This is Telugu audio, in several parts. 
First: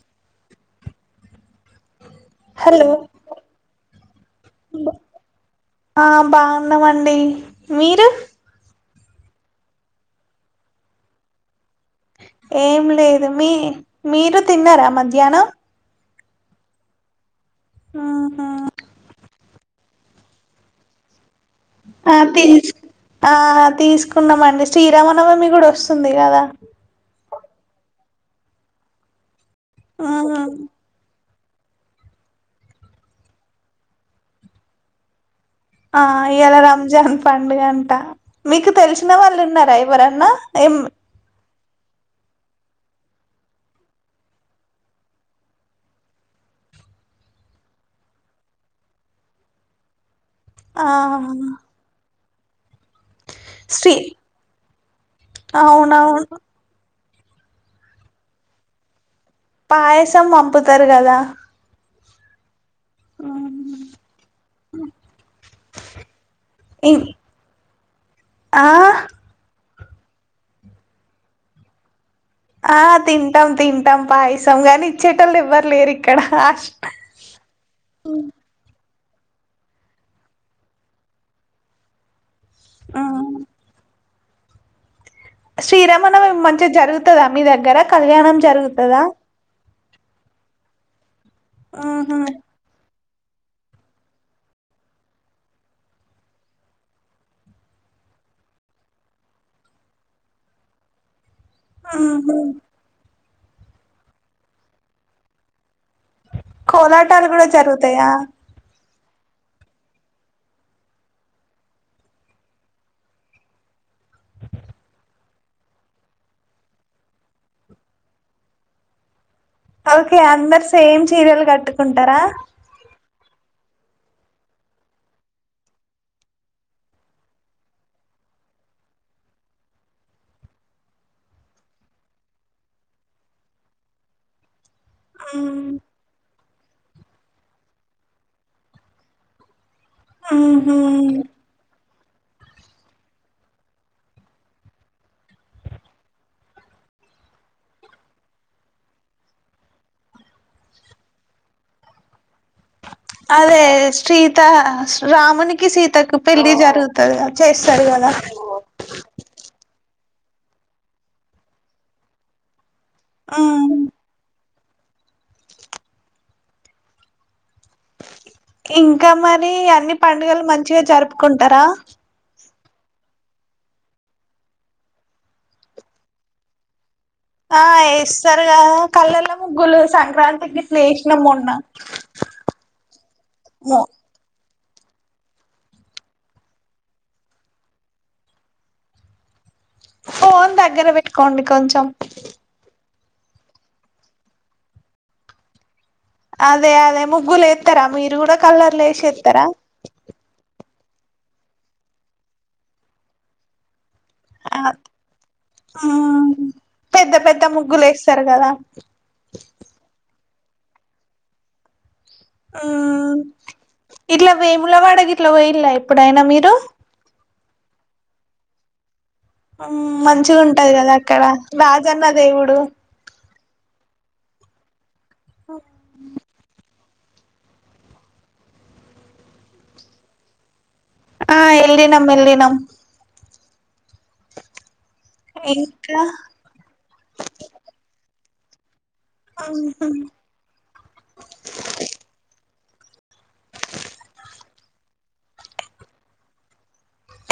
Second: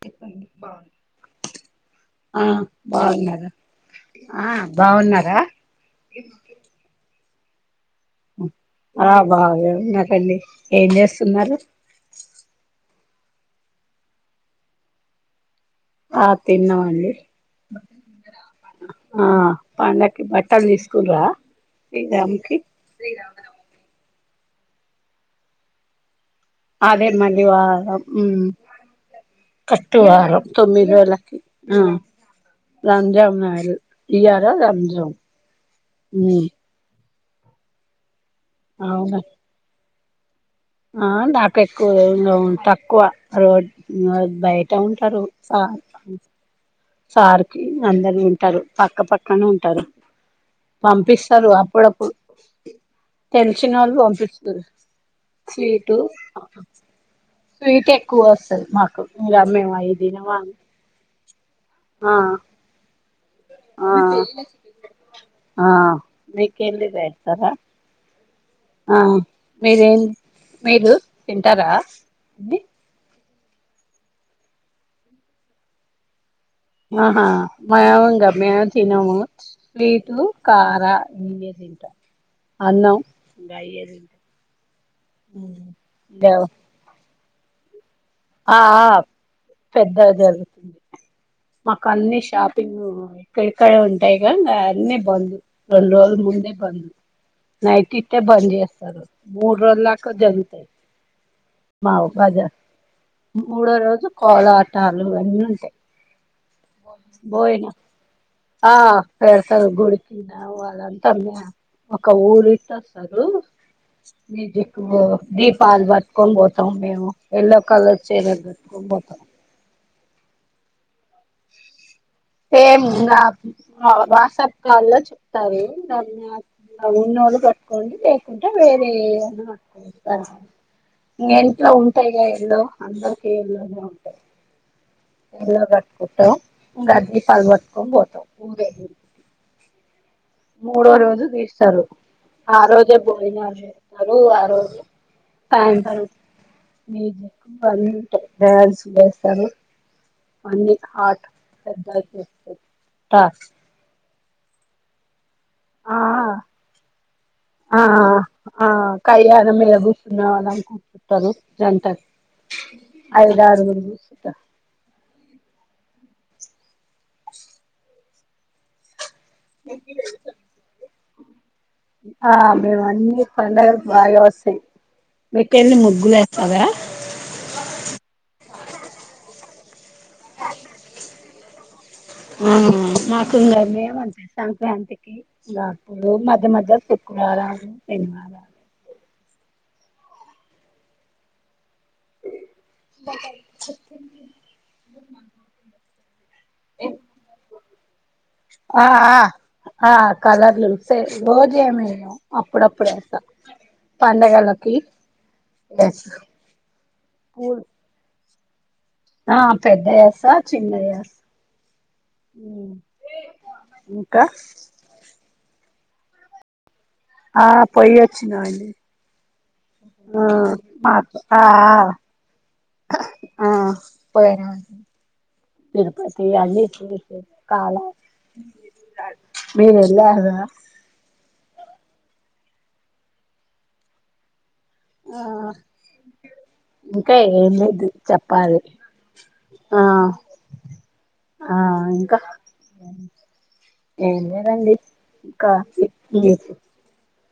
టిఫిన్ బాగుంది. ఆ హలో బాగున్నారా ఆ బాగున్నారా. ఆ బాగున్నామండి మీరు ఆ బానేవున్న తల్లి. ఏం చేస్తున్నారు. ఏం లేదు. మీ మీరు తిన్నారా మధ్యానం ఆ తిన్నామండి. ఆహా ఆ పండక్ కి బట్టలు తీసుకున్రా. ఆ తీస్ ఆ తీస్కు. కున్నామండి. శ్రీరామనవమి గుడొస్తుంది గదా. అదే మళ్ళి వారం మ్ కర్ట్ ఉహు వారం తొమ్మిది రోజ్లకి. ఆ రంజాం నాడు ఈయార రంజాం. ఆ ఇయల రంజాన్. పండుగంట. మీకు తెలిసిన అవునా వాళ్ళు ఉన్నారా ఎవ్. వోరన్నా. ఆ డాక్. కెక్కువ రూమ్ లో ఉంట. తక్కువ రోడ్ బయట ఉంటారు. సాలా మం. సార్కి అందరు ఉంటారు. పక్క పక్కనే ఉంటరు. ఆ పంపిస్తారు అప్పుడప్పుడు. [unintelligible] తెలిసిన వాళ్ శ్రీ పంపిస్తరు స్వీటు, అవునవును స్వీట్ ఎక్కువొస్తది మాకు. ఇంగ మేము అయి పాయసం తినమా పంపుతరు గదా. ఆ ఆ ఆ మీకెల్లి ఇం పెడతారా. ఆ మీరేం మీరు తింటారా అండి ఆ తిన్ టం తింటాం పాయసం గాని ఇచ్చేటోల్లు ఎవ్వరు లేరు ఇక్కడ ఆహా మాయోమొంగ మేం తినము స్వీటు, కార ఇవె తింటం. అన్నం గయ్యె దిన్టం శ్రీరమనవమి మంచిగా జరు తదా మీ దగ్గర కళ్యాణం ఆ ఆ జరుగుతదా పెద్దగా జరుగుతున్ మాక్ అన్ని మ్మ్ షాపింగు ఇక్కడికడే ఉంటాయ్గా అన్ని బంధు. రెండు రోజుల ముందే బంద్ నైట్ ఇట్టే బంద్ జేస్తారు. మూడ్రోజులు దాకా జరుగుతాది మావు మ్మ్ బజా మూడో రోజు కోలాటాలు అన్నీ ఉంటాయి కోలాటాలు కూడా బోయిన జరుగుతాయా ఆ పెడతారు గుడికిింద వాళ్ళంతా మ్యా ఒక ఊలీటోస్సరూ మ్యూజిక్ బో దీపాల్ పట్కోన్ పోతాం మేము ఎల్లో కలర్ చీర కట్టుకొని పోతాం ఓకే అందరు సెయిమ్ చీరలు కట్ ఏం ఇంగ వా వా వాట్సప్ కాల్ లో చెప్తారు. దాన్ని ఉన్నోళ్లు కట్టుకోండి లేకుంటే వేరే ఏదైనా [inaudible] ఆ ఇంగ ఇంట్లో ఉంటాయిగా ఎల్లో అందరికి ఎల్లోనే ఉంటాయి. ఎల్లో మ్మ్ కట్టుకుంటాం గది పల్ పట్టుకోన్ పోతాం ఊరేగి మూడోవ హ్మ్ రోజు దీస్తారు ఆ రోజే భోజనాలు జేస్తారు. ఆ రోజే [unintelligible] మూజిక్ అన్నీ ఉంటాయ్. డ్యాన్సులేస్తారు. అన్ని హట్ పెద్ద [inaudible] అదేస్ శీత స్ రామునిక్ కి సీతకు ఆ పెళ్లి జరుగుతది గా ఆ చేస్తారు గదా ఆ కయ్యాల [unintelligible] జంట మ్మ్ ఐదుగుఆరుగురు కుసుంట ఇంగ్ గా మరి అన్ని పండుగలు మంచిగా జరుప్ కుంటార ఆ మేము అన్నీ పండగలు బా జెస్సాయ్. మీకేన్ని ముగ్గులేస్తదా ఆ ఎస్తరు కదా కలర్ల ముగ్గులు సంక్రాంతికి విశ్లేషణం మొన్న [inaudible] నా ఆ మాకుంద ఏమన్న సంక్రాంతి కి రాపు మధ్య మధ్య శుక్రవారం శనివారం అ ఫోన్ దగ్గర పెట్టుకోండి కొంచెం బ అదే అదే ముగ్గులు ఎత్తర మీరు కూడా కలర్లు ఆ ఆ వసిస్తారా ఆ కలర్లు సే రోజు ఏమీ వెయ్యం అప్పుడప్పుడు వేస్తా ఆ ఎస్ పెద్ద పెద్ద పూలు ముగ్గులు వేస్తారు కదా ఆ పెద్దవేస్తా చిన్నది వేస్తా ఆ ఇట్ల ఇంకా వేముల బడేది ఇట్ల వేయాలా ఎప్పుడైనా మీరు ఆ పోయివచ్చి నాలి మంచిగా ఉంటది కదా మాకు అక్కడ ఆ రాజన్న దేవుడు ఆ పోరా మీరు పతే అని కాల మీ ఎళ్వారా ఆ ఎల్ల నం ఎల్లి నం ఆ ఇంకా ఇంకా ఏం లేదు చెప్పాలి ఆ ఉహు ఆ ఇంకా అ ఎందిదండి క కి కీ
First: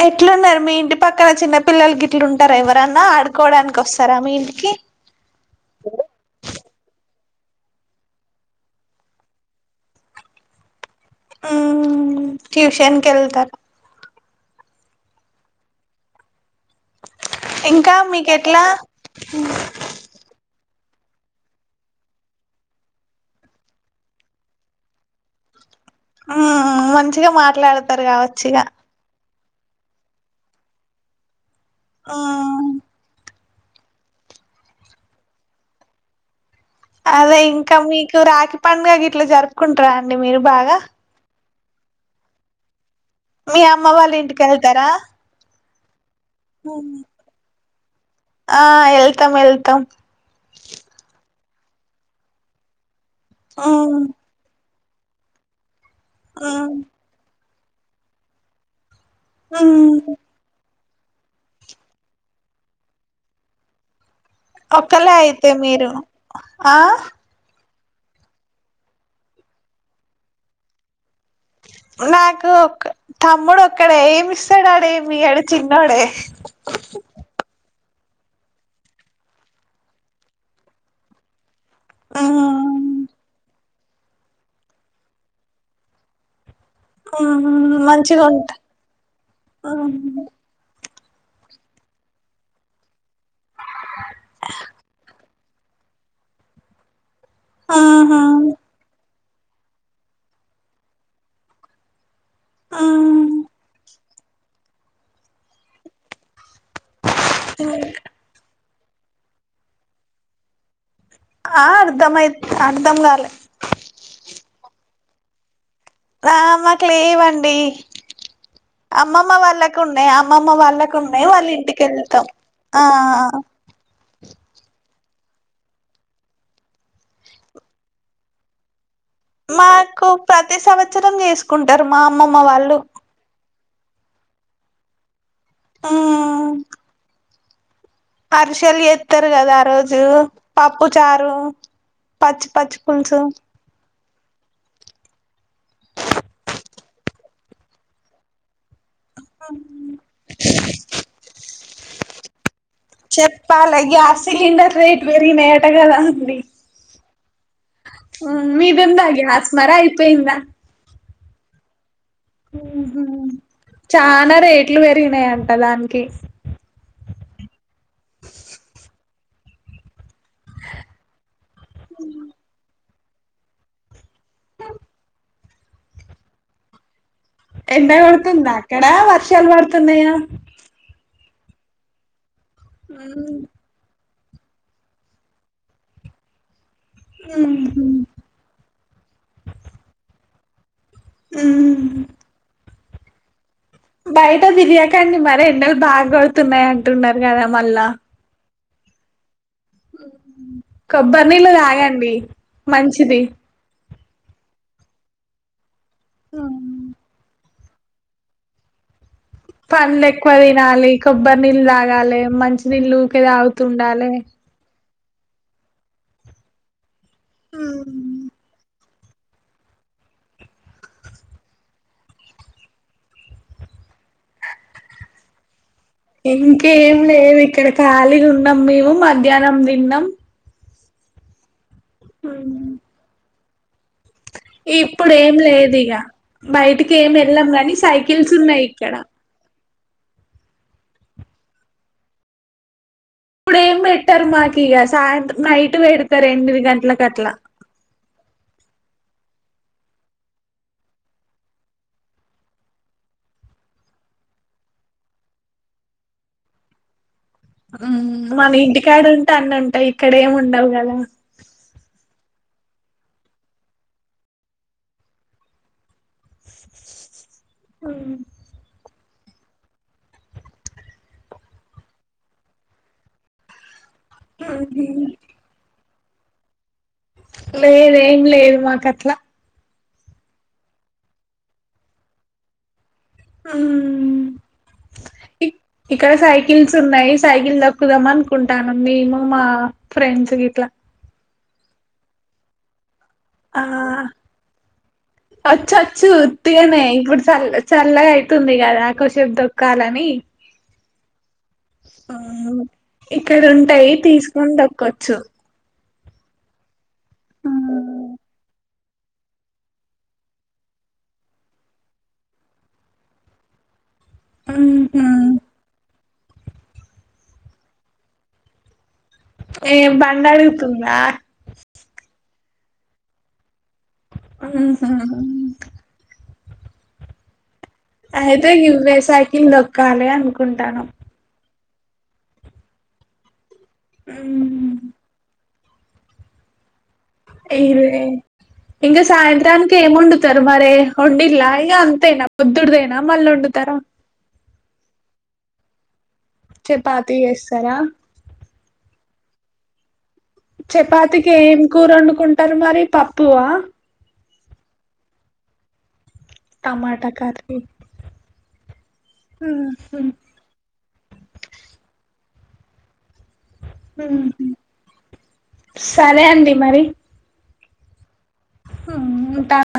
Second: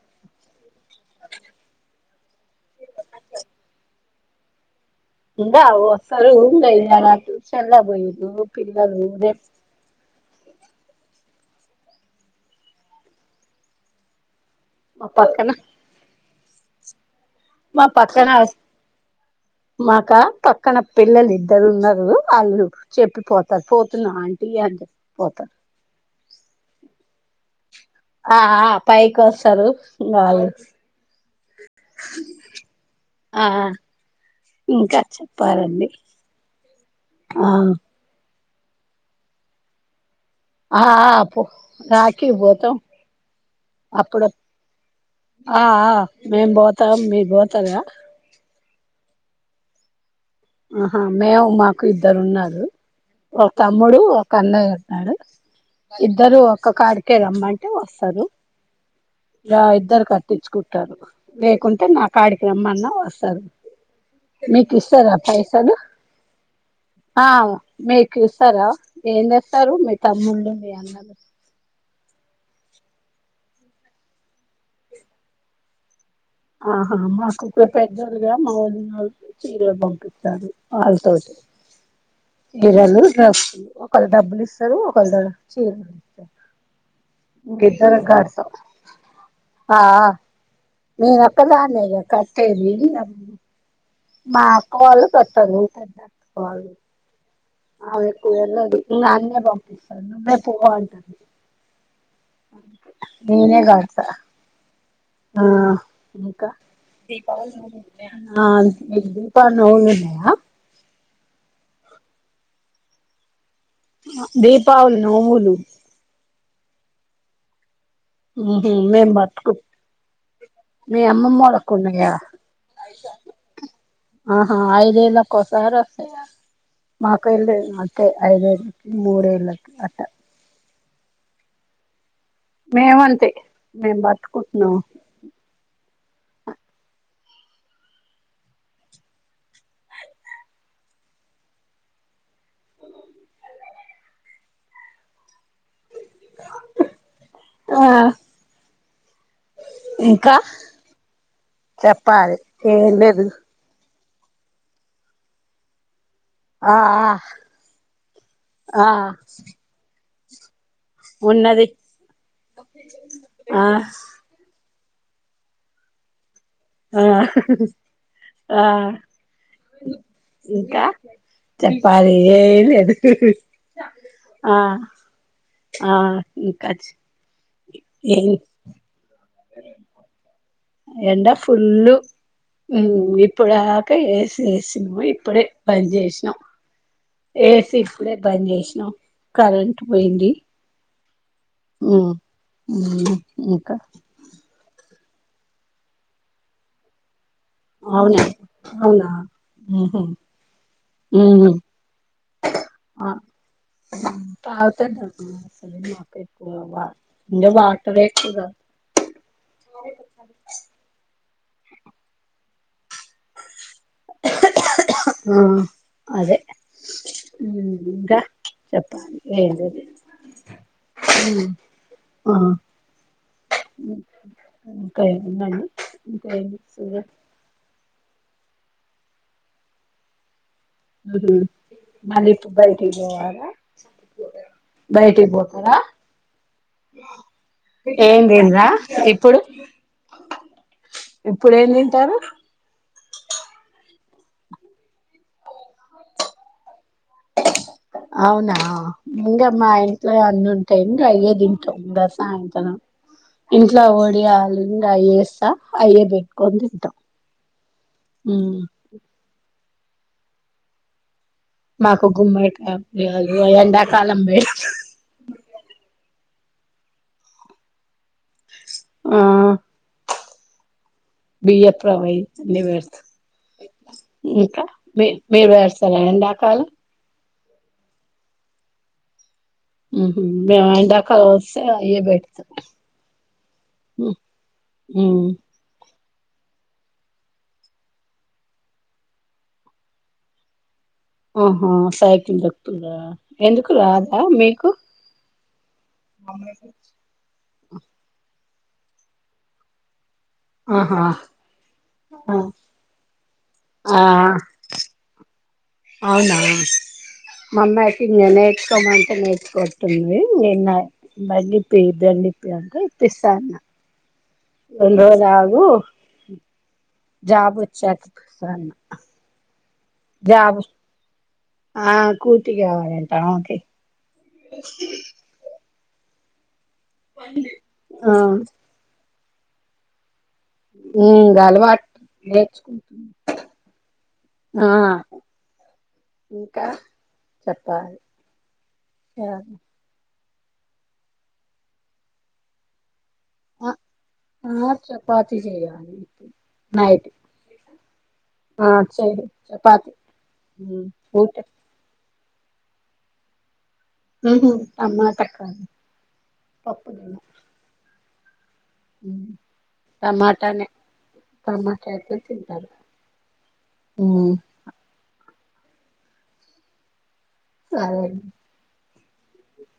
ఎట్ల ఉన్నారు మేమ్ ఇంటి పక్కన చిన్న పిల్లలకి ఇట్లుంటారా ఎవరన్నా ఆడుకోవడానికి వస్తారా మీ ఇంటికి ఉందా సర ట్యూషన్లా పోయి పిల్లలు ఊరే హ ట్యూషన్ కెళ్తార్ మాప్పక్కనా మా ఇంకా మీకు పక్కనా ఎట్లా మాకా పక్క కాన పిల్లలు ఇద్దరు ఉన్నారు వాళ్ళు చెప్పిపోతారు పోతున్నారు ఆంటీ అని చెప్పి పోతారు అ మంచిగా మాట్లాడుత ఆహ్ పై కోస్తా. సారు వాళ్లు ఆహ్ ఆహ్ ఇంకా చెప్పాలండి. అదే ఆ ఇంకా మీకు రాఖీ. పండుగ ఇట్లా జరుపుకుంటార. ఆహ్ ఆహ్ పో. రాఖీ పోతాం. మీ అమ్మ వాళ్ళ ఇంటికెళ్తారా. ఆహ్. మేం పోతాం మీరు పోతార. ఆహ్ వెళ్తాం వెళ్తాం. ఆహా మేము మాకు ఇద్దరు ఉన్నారు. ఒక తమ్ముడు, మ్మ్ ఒక అన్నయ్య. ఆహ్ ఇద్దరు ఒక్క మ్మ్ కాడికె రమ్మాని. వస్తది. ఇలా ఇద్దరు మ్మ్ కట్టించుకుం. వస్తారు లేకుంటే మా కాడికిరమ్మన్నా వస్తారు. మీకు ఇస్తారా. అంతే పైసలు మీరు. ఆ మీకు ఇస్తారా ఏం దేస్తారు. మీ తమ్ముళ్ళు మీ అన్నలు. నాకు ఒక తమ్ముడు ఒక్కడే ఏమిస్తాడు. ఆడు ఏమి ఇయ్యడు. ఆడు చిన్నోడే. ఆహా మాకు ఒక. పెద్దలుగా మా వదినలు చీరలు పంపిస్తారు. వాళ్ళతోటి చీరలు, మ్మ్ డ్రెస్సులు. ఒకలు డబ్బులు ఇస్తారు. ఒకలు చీరలు ఇస్తారు. ఉమ్ ఇంకిద్దరం మంచిగా కడతాం ఉంటా ఆ ఉమ్. నేను ఒక్కదాన్నేగా కట్టేది. మా కోడలు పెట్. సౌండ్ తంత కోడలు. ఆమె ఎక్కువ తిన్నది నన్ను. పంపిస్తాను. నన్నే పో అంటది. మ్మ్ నెనే కడతా. ఆ ఇంకా దీపావళి ఆ మీకు దీపావళి నోములు ఉన్నాయా ఆ అర్ధమయి అర్ధం కాలే ఆ దీపావళి నోములు ఆ మాకు లేవండి ఉహు మేం అమ్మమ్మ పట్టుకు వాళ్ళకు ఉన్నాయి అమ్మమ్మ వాళ్ళకు మీ ఉన్నాయి వాళ్ళ అమ్మమ్మోళ్ళకు ఇంటికి ఉన్నాయా వెళతాం ఆ ఆహా ఐదేల ఒక్కసారి హస్తయా ఆహా మాక్క ఇల్ అత్తే ఐదేల మాకు ప్రతి సంవత్సరం చేసుకుంటారు మా అమ్మమ్మ వాళ్ళు మేమంతే మేము బతుకుంటున్నాం ఉమ్ అరిసెల్లు ఎస్తారు కదా ఆ రోజు పప్పు చారు పచ్చి పచ్చి పులుసు ఆ ఇంకా చెప్పాలి ఏం లేదు చెప్పాలి గ్యాస్ సిలిండర్ రేటు పెరిగిన ఆట కదా డి ఆ ఆ ఆ మీదెందగ ఆస్ మర యి పయింద ఉన్నది ఆ చానా రే ఎట్లు పెరిగినాయంట దానికి ఆ ఆ ఇంకా చప్పాల ఏ లేదు ఆ ఆ ఇకాచ్చ ఎంత పడుతుంద అక్కడ వర్షాలు పడుతున్నాయా ఎండ ఫుల్ు ఇప్పుడుక చేేస ను ఇప్పుడే పని చేేసిన ఏస ఇప్పుడే బంద్ చేసినాం కరెంట్ పోయింది ఆ ఉ బయిట జది ండి మరి ఎన్నలు బాగా పడుతున్నాయి అంటున్నారు గ మల్ల అవునా అవునా ఉహు కొబ్బరినీళ ఉమ్ తాగండి మంచిది తాగుతావా తాగవా అ మా ఇ వా [unintelligible] క్రియేటివ్‌గా పండులు ఎక్కువ తినాలి కొ కొబ్బరి నీళ్ళు తాగాలి మంచి నీళ్ళుఊకే తాగుతుండాలి ఉ అదే ఉ ఇంకా చెప్ప ఏడి ఉ అ ఇంకా ఏముంది అండి ఇంకేం లేదు ఇక్కడ ఖాళీగా ఉం న్నాం మేము మధ్యాహ్నం తిన్నాం ఆహ మరి ఇప్పుడు బయటకి పోవాలా ఇప్పుడు బయటికి ఏం లేదు పోతారా ఇక బయటికి ఏం వెళ్ళాం కాని ఏం సైకిల్స్ ఉన్నాయి తినరా ఇక్కడ ఇప్పుడు ఇప్పుడు ఏ తింటారు పెారు మాకు ఇక సాయంతం నైట్ పెడతారు ఎనిమిది గంటలకు అట్లా అవునా ఇంకా మా ఇంట్లో అన్నంటాయి ఇంకా అయే తింటాం దస ఇట్లో ఇంట్లో వఓడియళ ఇంకా అయేస్తా అయే పెట్టుకొని తింటాం ఉమ్ మన ఉమ్ ఇంటికాడ ఉంటే అన్నం అ ఇక్కడ ఏం ఉండాలి కదా మాకు గుమ్మడికాయ ఎండాకాలం వేరు అ ఆ బిఎ ప్ర వై అ వేర్ ఇకా మీ మీే సర ఎండాకాలం లేదు ఏం లేదు మాక అట్లా మము ఎండాకాలం వస్తే అయ్యే పెడతాం ఉ, ఉమ్ ఉమ్ ఇ ఇక్కడ సైకిల్స్ ఉన్నాయి సైకిల్ దక్కుదాం అనుకుంటాను మేము మా ఫ్రెండ్స్ ఇట్లా ఆహా సాయకిందక్తుద ఆ వచ్చొచ్చు ఉత్తిగానే ఇప్పుడు చల్ చల్లగా వస్తుంది కదా కొషపు తొక్కాలని ఆహా ఆ ఇక్కడ ఉంటాయి ఆ, తీసుకొని తక్కవచ్చు అవునా మమ్మాకి ఎనే అంటే నేర్చు కొట్ంది నిన్న బంప్ప బండిప్ప అంటా ఇప్పిస్తాన్న న్ని ఉహు రోజులాగు జాబ్ వచ్చాక ఏ జాబ్ బండారితుందా ఆ కూటిి గావాలంటా ఓకే ఊహు వన్ది అయితే గివేసాయి తింద కాాల అ ఉ గాల మాట్ నేర్చుకు ఉ ఇంకా ఇ చెప్పాలి ఇంకా ఆ సాయంత్రానికి ఏమొండు తర్ మరే వొండిల్ల ఇగ అంతేనా పొదుడ్దే నా మళ్ళ వొండుతర ఆ చపాతి జెయ్యాలి. చపాతీ జేస్సారా ఆ చెయరు చపాతి చపాతికి ఊట ఏం కూర వండుకుంట రు మరి పప్పు ఆ ఉహూ టమాట కర్రీ టమాటా కర్రీ మ్ టమాటానే టమాటా అయితే తింటరు. ఉహు సరే అండి మరి సరే ఉంటన